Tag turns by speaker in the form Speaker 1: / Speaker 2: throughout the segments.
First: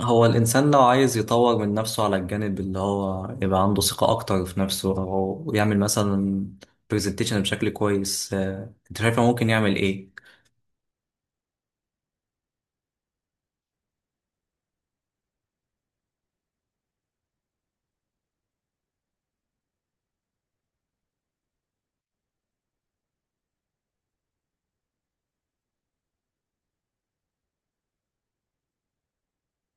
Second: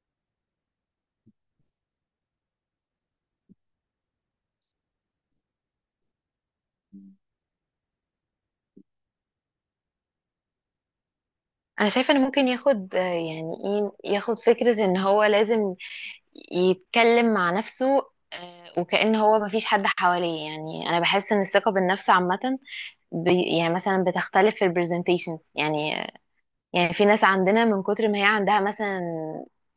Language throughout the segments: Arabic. Speaker 1: هو الإنسان لو عايز يطور من نفسه على الجانب اللي هو يبقى عنده ثقة أكتر في نفسه، أو يعمل مثلا برزنتيشن بشكل كويس، أنت شايف هو ممكن يعمل إيه؟
Speaker 2: انا شايفه ان ممكن ياخد يعني ايه، ياخد فكره ان هو لازم يتكلم مع نفسه. وكأن هو مفيش حد حواليه، يعني انا بحس ان الثقه بالنفس عامه، يعني مثلا بتختلف في البرزنتيشنز، يعني يعني في ناس عندنا من كتر ما هي عندها مثلا،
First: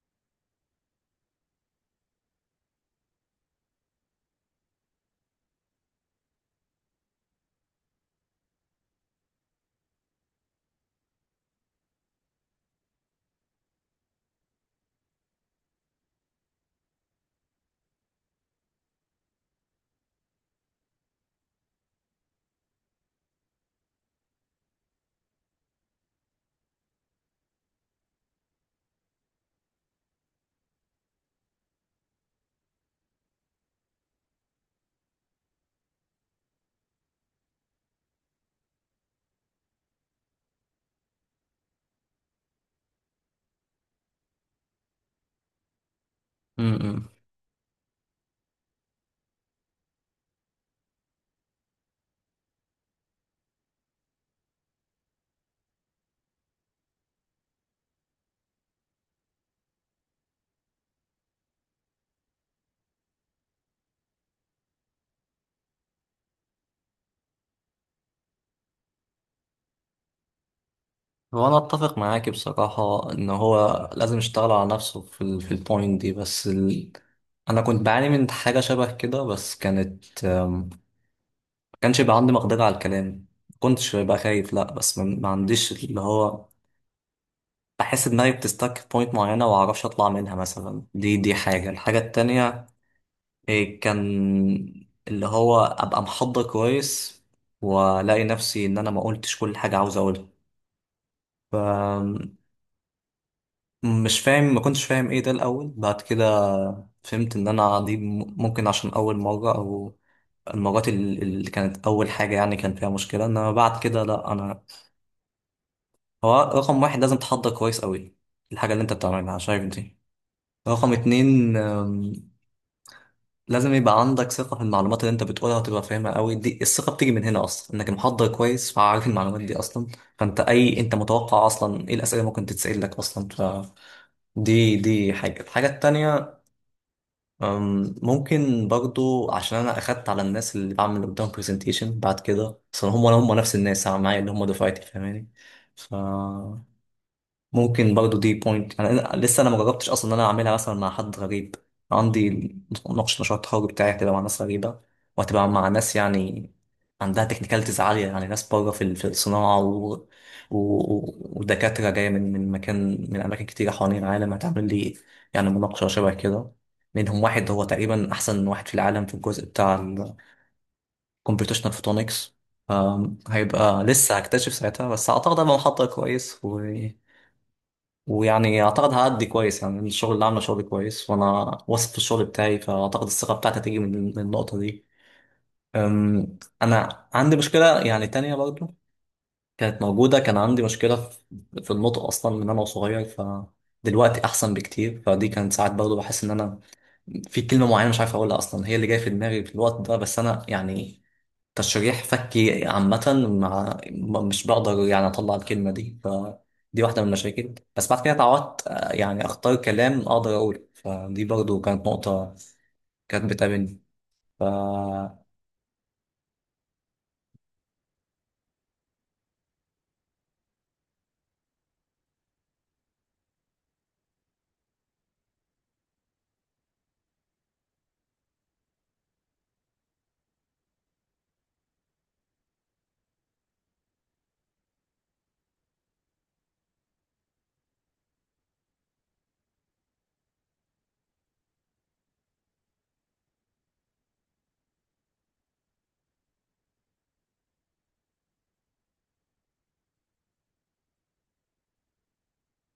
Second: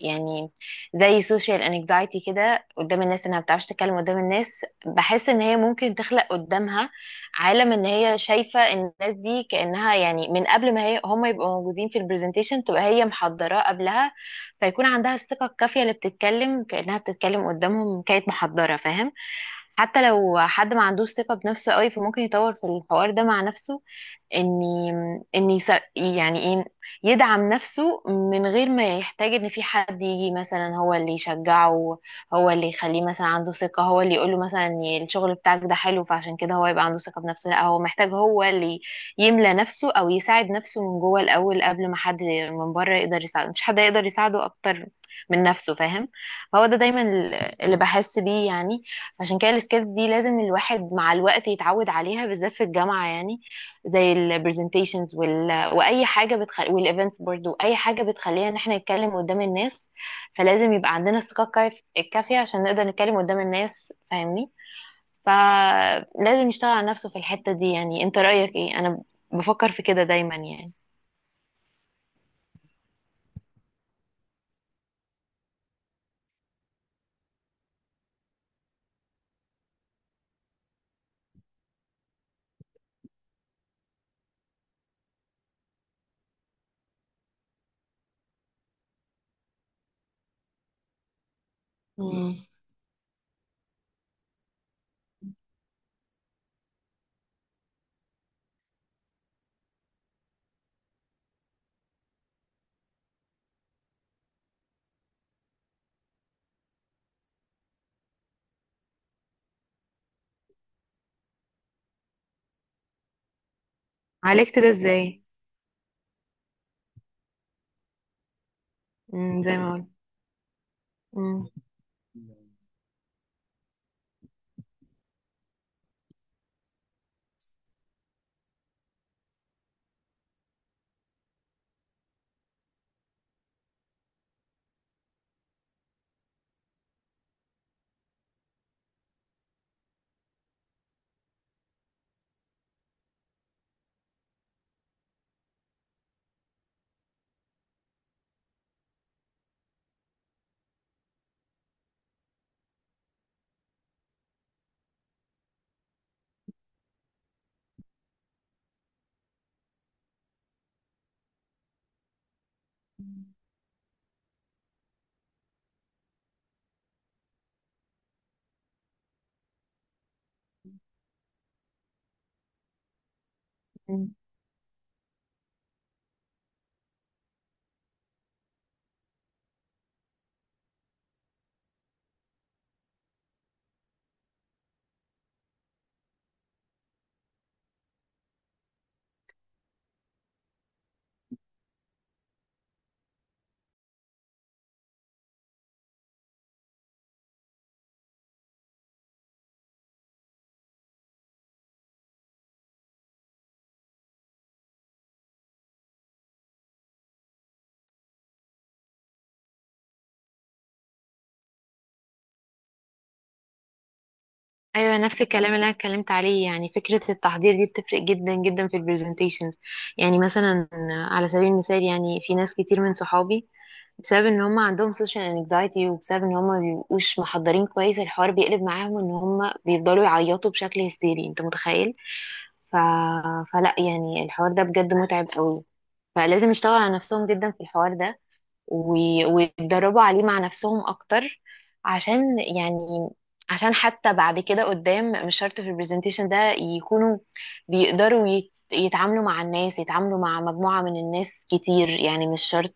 Speaker 2: يعني زي social anxiety كده قدام الناس، انها بتعرفش تتكلم قدام الناس، بحس ان هي ممكن تخلق قدامها عالم ان هي شايفة الناس دي كأنها، يعني من قبل ما هم يبقوا موجودين في البرزنتيشن، تبقى هي محضراه قبلها، فيكون عندها الثقة الكافية اللي بتتكلم كأنها بتتكلم قدامهم كانت محضرة، فاهم. حتى لو حد ما عندوش ثقة بنفسه قوي، فممكن يطور في الحوار ده مع نفسه، ان ان يعني ايه يدعم نفسه من غير ما يحتاج ان في حد يجي مثلا هو اللي يشجعه، هو اللي يخليه مثلا عنده ثقة، هو اللي يقوله مثلا إن الشغل بتاعك ده حلو، فعشان كده هو يبقى عنده ثقة بنفسه. لا، هو محتاج هو اللي يملى نفسه او يساعد نفسه من جوه الاول قبل ما حد من بره يقدر يساعده. مش حد يقدر يساعده اكتر من نفسه، فاهم. فهو ده
Speaker 1: امم.
Speaker 2: دايما اللي بحس بيه، يعني عشان كده السكيلز دي لازم الواحد مع الوقت يتعود عليها بالذات في الجامعة، يعني زي البرزنتيشنز والايفنتس برضو، اي حاجه بتخلينا ان احنا نتكلم قدام الناس، فلازم يبقى عندنا الثقه الكافيه عشان نقدر نتكلم قدام الناس، فاهمني. فلازم يشتغل على نفسه في الحته دي، يعني. انت رايك ايه؟ انا بفكر في كده دايما، يعني.
Speaker 1: هو أنا أتفق معاك بصراحة إن هو لازم يشتغل على نفسه في البوينت دي، بس أنا كنت بعاني من حاجة شبه كده، بس كانت ما كانش يبقى عندي مقدرة على الكلام. ما كنتش ببقى خايف لأ، بس ما عنديش اللي هو، بحس دماغي بتستك في بوينت معينة ومعرفش أطلع منها مثلا. دي حاجة. الحاجة
Speaker 2: مم.
Speaker 1: التانية إيه، كان اللي هو أبقى محضر كويس وألاقي نفسي إن أنا ما قلتش كل حاجة عاوز أقولها. ف- مش فاهم ما كنتش فاهم إيه ده الأول. بعد كده فهمت إن أنا دي ممكن عشان أول مرة، أو المرات اللي كانت أول حاجة يعني كان فيها مشكلة، إنما بعد كده لأ
Speaker 2: عالجت
Speaker 1: أنا.
Speaker 2: ده ازاي؟
Speaker 1: هو رقم واحد لازم تحضر كويس أوي الحاجة اللي أنت بتعملها،
Speaker 2: مم، زي
Speaker 1: شايف
Speaker 2: ما قلت.
Speaker 1: دي. رقم اتنين لازم يبقى عندك ثقة في المعلومات اللي انت بتقولها وتبقى فاهمها قوي، دي الثقة بتيجي من هنا اصلا، انك محضر كويس فعارف المعلومات دي اصلا. فانت اي انت متوقع اصلا ايه الاسئلة اللي ممكن تتسأل لك اصلا. ف دي حاجة. الحاجة التانية، ممكن برضو عشان أنا أخدت على الناس اللي بعمل قدام برزنتيشن بعد كده، أصلا هم نفس الناس معايا اللي هم دفعتي، فاهماني. ف ممكن برضو دي بوينت. يعني أنا لسه ما جربتش اصلا ان انا اعملها مثلا مع حد غريب. عندي مناقشه مشروع التخرج بتاعي هتبقى مع ناس غريبه، وهتبقى مع ناس يعني عندها تكنيكاليتيز عاليه، يعني ناس بره في الصناعه ودكاتره جايه من مكان من اماكن كتيره حوالين العالم، هتعمل لي يعني مناقشه شبه كده. منهم واحد هو تقريبا احسن واحد في العالم في الجزء بتاع الكمبيوتيشنال فوتونكس. هيبقى
Speaker 2: مم.
Speaker 1: لسه هكتشف ساعتها، بس اعتقد هبقى محضر كويس و ويعني اعتقد هأدي كويس. يعني الشغل اللي عامله شغل كويس وانا واثق في الشغل بتاعي، فاعتقد الثقه بتاعتي هتيجي من النقطه دي. انا عندي مشكله يعني تانية برضه، كانت موجوده. كان عندي مشكله في النطق اصلا من انا صغير. ف دلوقتي احسن بكتير، فدي كانت ساعات برضه بحس ان انا في كلمه معينه مش عارف اقولها اصلا هي اللي جايه في دماغي في الوقت ده، بس انا يعني تشريح فكي عامة مع مش بقدر يعني أطلع الكلمة دي. فدي واحدة من المشاكل. بس بعد كده اتعودت، يعني أختار كلام أقدر أقوله، فدي برضو كانت نقطة كانت بتقابلني. ف
Speaker 2: ايوه، نفس الكلام اللي انا اتكلمت عليه، يعني فكره التحضير دي بتفرق جدا جدا في البرزنتيشنز. يعني مثلا على سبيل المثال، يعني في ناس كتير من صحابي بسبب ان هم عندهم سوشيال انكزايتي، وبسبب ان هم ما بيبقوش محضرين كويس، الحوار بيقلب معاهم ان هم بيفضلوا يعيطوا بشكل هستيري، انت متخيل. ف... فلا، يعني الحوار ده بجد متعب قوي، فلازم يشتغل على نفسهم جدا في الحوار ده ويتدربوا عليه مع نفسهم اكتر، يعني عشان حتى بعد كده قدام، مش شرط في البرزنتيشن ده يكونوا بيقدروا يتعاملوا مع الناس، يتعاملوا مع مجموعة من الناس كتير، يعني مش شرط،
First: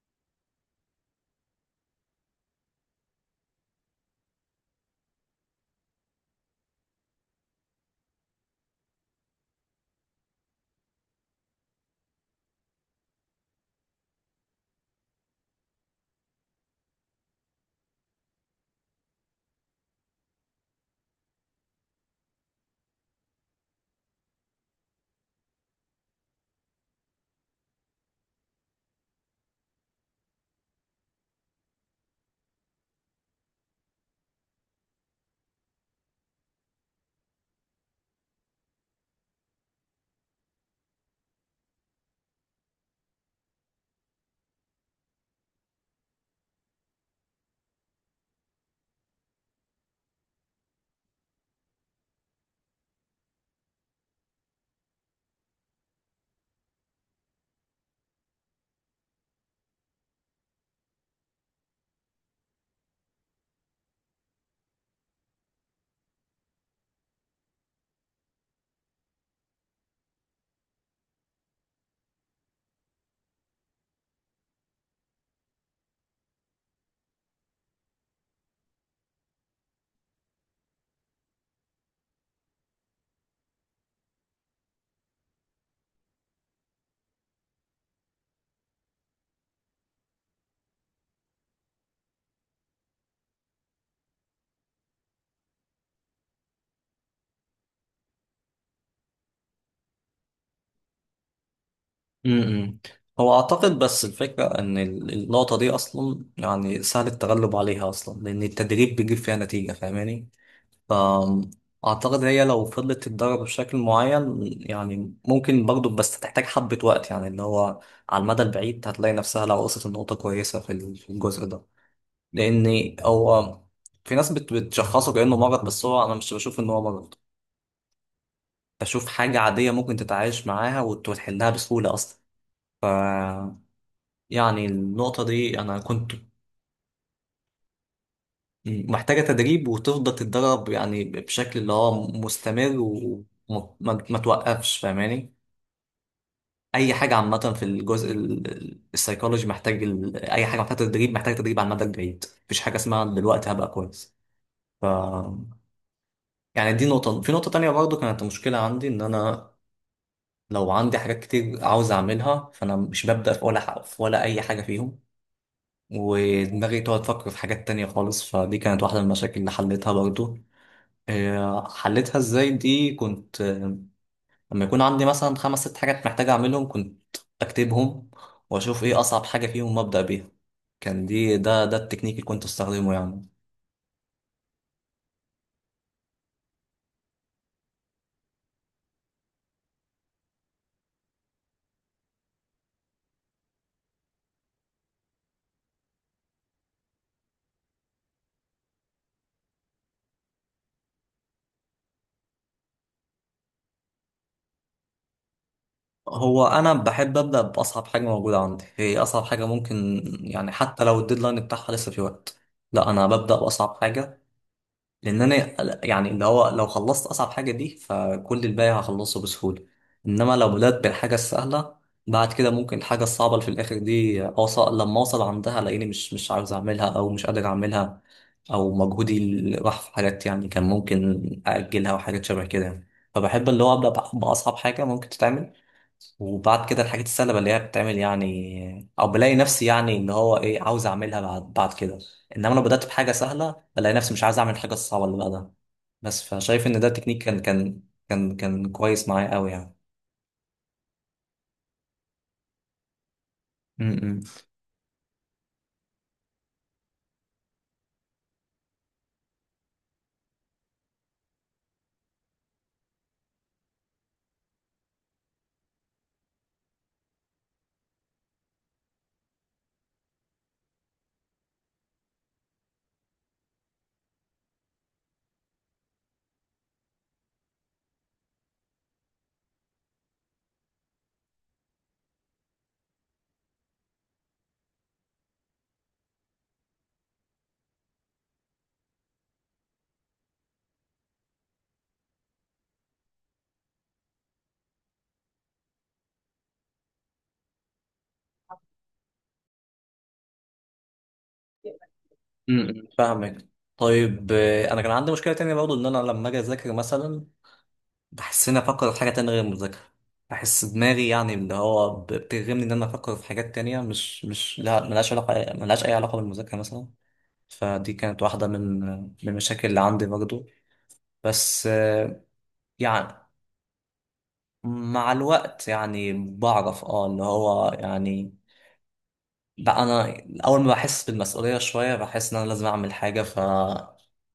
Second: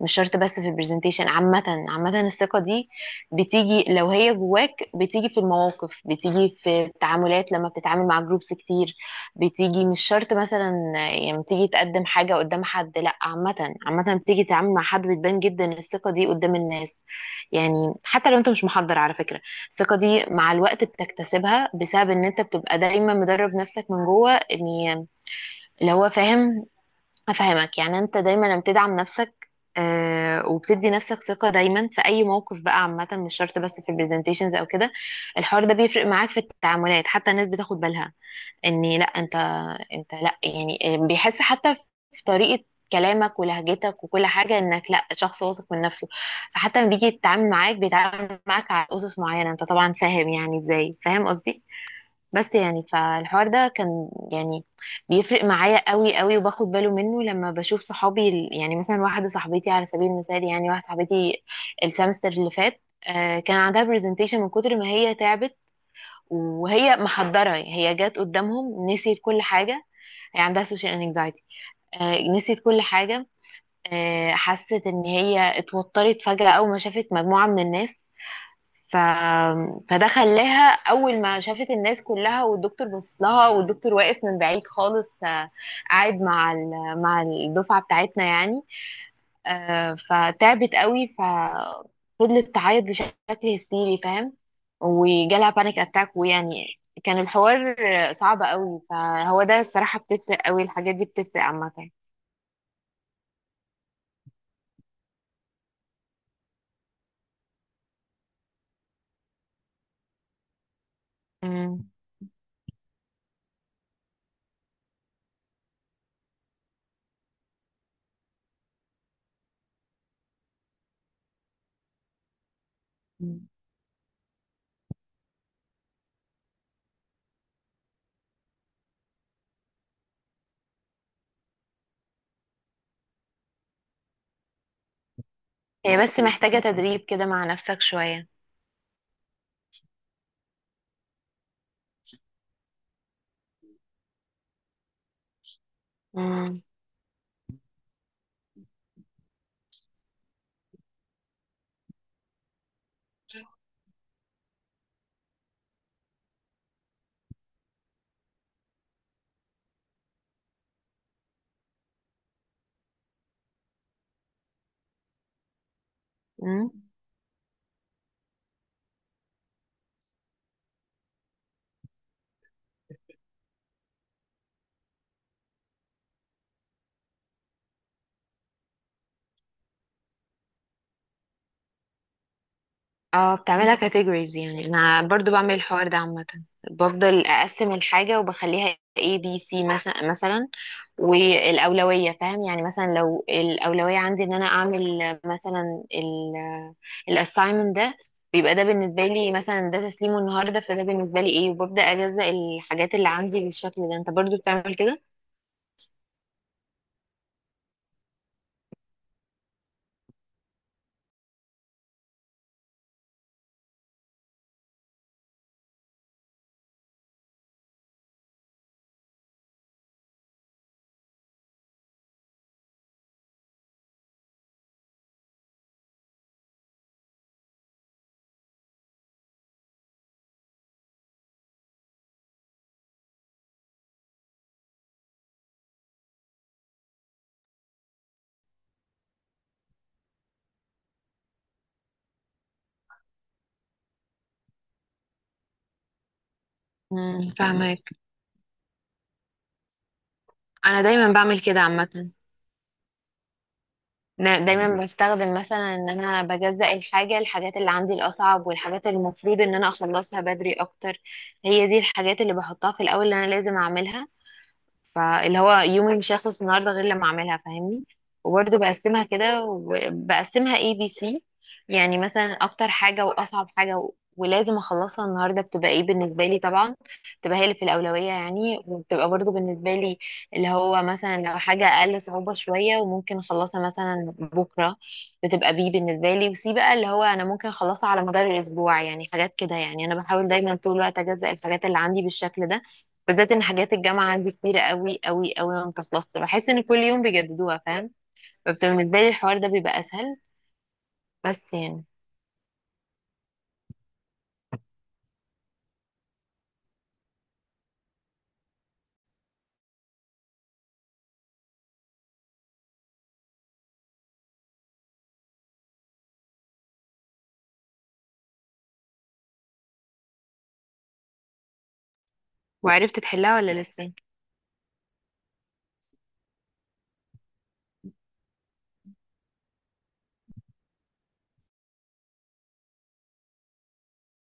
Speaker 2: مش شرط بس في البرزنتيشن. عامة عامة الثقة دي بتيجي لو هي جواك، بتيجي في المواقف، بتيجي في التعاملات لما بتتعامل مع جروبس كتير، بتيجي مش شرط مثلا. يعني بتيجي تقدم حاجة قدام حد، لا عامة عامة بتيجي تتعامل مع حد بتبان جدا الثقة دي قدام الناس. يعني حتى لو انت مش محضر على فكرة، الثقة دي مع الوقت بتكتسبها بسبب ان انت بتبقى دايما مدرب نفسك من جوه، ان اللي هو فاهم افهمك. يعني انت دايما لما بتدعم نفسك وبتدي نفسك ثقة دايما في أي موقف بقى، عامة مش شرط بس في البرزنتيشنز أو كده، الحوار ده بيفرق معاك في التعاملات، حتى الناس بتاخد بالها ان لا، انت لا، يعني بيحس حتى في طريقة كلامك ولهجتك وكل حاجة انك لا، شخص واثق من نفسه. فحتى لما بيجي يتعامل معاك بيتعامل معاك على اسس معينة، انت طبعا فاهم يعني ازاي، فاهم قصدي. بس يعني فالحوار ده كان، يعني بيفرق معايا قوي قوي، وباخد باله منه لما بشوف صحابي يعني مثلا واحدة صاحبتي على سبيل المثال، يعني واحدة صاحبتي السمستر اللي فات كان عندها برزنتيشن، من كتر ما هي تعبت وهي محضرة، هي جات قدامهم نسيت كل حاجة. هي عندها سوشيال انكزايتي، نسيت كل حاجة. حست ان هي اتوترت فجأة اول ما شافت مجموعة من الناس. ف... فده خلاها، اول ما شافت الناس كلها والدكتور بص لها، والدكتور واقف من بعيد خالص قاعد مع مع الدفعة بتاعتنا، يعني فتعبت قوي، ففضلت تعيط بشكل هستيري فاهم، وجالها بانيك اتاك، ويعني كان الحوار صعب قوي. فهو ده الصراحة، بتفرق قوي الحاجات دي، بتفرق عامة.
Speaker 1: م-م. هو أعتقد بس الفكرة إن النقطة دي أصلا يعني سهل التغلب عليها أصلا، لأن التدريب بيجيب فيها نتيجة، فاهماني.
Speaker 2: مم.
Speaker 1: فأعتقد هي لو فضلت تتدرب بشكل معين، يعني ممكن برضو بس تحتاج حبة وقت يعني اللي هو على المدى البعيد هتلاقي نفسها لو وصلت لنقطة كويسة في في الجزء ده، لأن
Speaker 2: مم.
Speaker 1: هو في ناس بتشخصه كأنه مرض، بس هو أنا مش بشوف إن هو مرض. بشوف حاجة عادية ممكن تتعايش معاها وتحلها بسهولة أصلا. ف يعني النقطة دي أنا
Speaker 2: هي
Speaker 1: كنت
Speaker 2: بس محتاجة تدريب كده مع نفسك شوية.
Speaker 1: محتاجة تدريب وتفضل تتدرب، يعني بشكل اللي هو مستمر وما ما ما توقفش، فاهماني.
Speaker 2: مم.
Speaker 1: اي حاجه عامه في الجزء السيكولوجي محتاج اي حاجه محتاجه تدريب، محتاجه تدريب على المدى البعيد. مفيش حاجه اسمها دلوقتي هبقى كويس. ف يعني دي نقطه. في نقطه تانية برضو كانت مشكله عندي ان انا لو عندي حاجات كتير عاوز اعملها فانا مش ببدا في ولا حق في ولا اي حاجه فيهم،
Speaker 2: مم.
Speaker 1: ودماغي تقعد تفكر في حاجات تانية خالص. فدي كانت واحده من المشاكل اللي حليتها برضو. حليتها ازاي، دي كنت لما يكون عندي مثلا خمس ست حاجات محتاج اعملهم، كنت اكتبهم واشوف ايه اصعب حاجة فيهم وابدأ بيها. كان دي ده ده التكنيك اللي كنت استخدمه يعني.
Speaker 2: اه، بتعملها كاتيجوريز، يعني انا برضو بعمل الحوار ده عامة، بفضل اقسم الحاجة وبخليها A B C مثلا، والأولوية فاهم، يعني مثلا لو الأولوية عندي ان انا اعمل مثلا الاساينمنت ده، بيبقى ده بالنسبة لي مثلا ده تسليمه النهاردة، فده بالنسبة لي ايه، وببدأ اجزأ الحاجات اللي عندي بالشكل ده. انت برضو بتعمل كده؟
Speaker 1: هو انا بحب ابدأ باصعب حاجة موجودة عندي، هي اصعب حاجة ممكن يعني حتى لو الديدلاين بتاعها لسه في وقت، لا انا ببدأ باصعب حاجة. لان انا يعني اللي هو لو خلصت اصعب حاجه دي فكل الباقي هخلصه بسهوله، انما لو بدات بالحاجه السهله بعد كده ممكن الحاجه الصعبه اللي في الاخر دي اوصل لما اوصل عندها الاقيني مش عاوز اعملها او مش قادر اعملها، او مجهودي اللي راح في حاجات يعني كان ممكن اجلها وحاجات شبه كده يعني. فبحب اللي هو ابدا باصعب حاجه ممكن تتعمل، وبعد كده الحاجات السهلة اللي هي بتتعمل يعني، او بلاقي نفسي يعني اللي هو ايه عاوز اعملها بعد بعد كده. انما لو بدأت بحاجة سهلة بلاقي نفسي مش عايز اعمل الحاجة الصعبة اللي بعدها بس. فشايف ان ده تكنيك
Speaker 2: امم
Speaker 1: كان كويس معايا قوي يعني.
Speaker 2: انا دايما بعمل كده عامه.
Speaker 1: م- م.
Speaker 2: أنا دايما بستخدم مثلا ان انا بجزأ الحاجات اللي عندي الاصعب، والحاجات اللي المفروض ان انا اخلصها بدري اكتر، هي دي الحاجات اللي بحطها في الاول، اللي انا لازم اعملها. فاللي هو يومي مش هيخلص النهارده غير لما اعملها، فاهمني. وبرده بقسمها كده، وبقسمها ABC. يعني مثلا اكتر حاجه واصعب حاجه ولازم اخلصها النهارده، بتبقى ايه بالنسبه لي طبعا، بتبقى هي اللي في الاولويه، يعني. وبتبقى برضو بالنسبه لي اللي هو مثلا لو حاجه اقل صعوبه شويه وممكن اخلصها مثلا بكره، بتبقى بي بالنسبه لي. وسي بقى اللي هو انا ممكن اخلصها على مدار الاسبوع، يعني حاجات كده. يعني انا بحاول دايما طول الوقت اجزأ الحاجات اللي عندي بالشكل ده، بالذات ان حاجات الجامعه عندي كتيره قوي قوي قوي، ما بتخلصش، بحس ان كل يوم بيجددوها فاهم. فبتبقى بالنسبه لي الحوار ده بيبقى اسهل، بس يعني.
Speaker 1: امم، فاهمك. طيب، انا كان عندي مشكله تانية برضو، ان انا لما اجي اذاكر مثلا بحس اني افكر في حاجه تانية غير المذاكره. بحس دماغي يعني اللي هو بترغمني ان انا افكر في حاجات تانية مش لا، ملهاش علاقه، ملهاش اي علاقه بالمذاكره مثلا. فدي كانت واحدة من المشاكل اللي عندي برضو. بس
Speaker 2: وعرفت
Speaker 1: يعني
Speaker 2: تحلها ولا لسه؟
Speaker 1: مع الوقت يعني بعرف اللي هو يعني بقى انا اول ما بحس بالمسؤولية شوية بحس ان انا لازم اعمل حاجة. ف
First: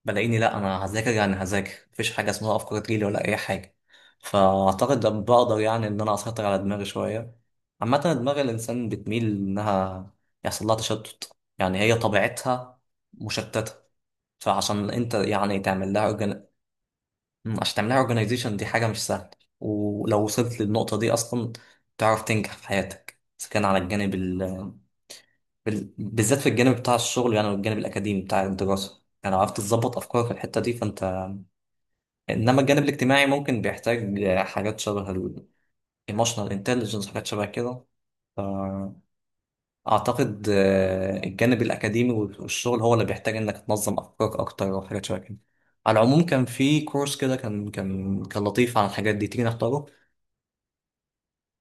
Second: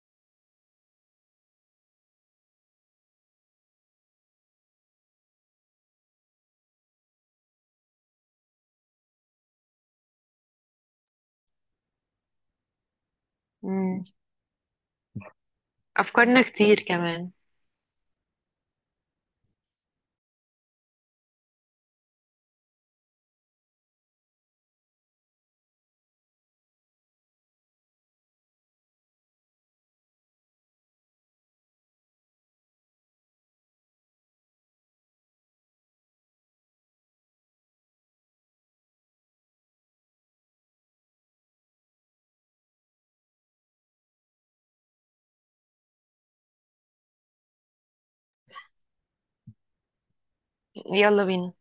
Speaker 1: بلاقيني لا، انا هذاكر، يعني هذاكر مفيش حاجة اسمها افكار تجيلي ولا اي حاجة. فاعتقد ده بقدر يعني ان انا اسيطر على دماغي شوية. عامة دماغ الانسان بتميل انها يحصل لها تشتت، يعني هي طبيعتها مشتتة.
Speaker 2: امم.
Speaker 1: فعشان انت يعني تعمل لها،
Speaker 2: افكارنا كتير كمان.
Speaker 1: مم، عشان تعملها اورجانيزيشن دي حاجة مش سهلة. ولو وصلت للنقطة دي أصلا تعرف تنجح في حياتك، إذا كان على الجانب بالذات في الجانب بتاع الشغل، يعني والجانب الأكاديمي بتاع الدراسة، يعني لو عرفت تظبط أفكارك في الحتة دي فأنت. إنما الجانب الاجتماعي ممكن بيحتاج حاجات شبه ال emotional intelligence، حاجات شبه كده. فأعتقد الجانب الأكاديمي والشغل هو اللي بيحتاج إنك تنظم أفكارك أكتر وحاجات شبه كده. على العموم كان في كورس كده كان لطيف عن الحاجات دي، تيجي نختاره؟
Speaker 2: يلا بينا.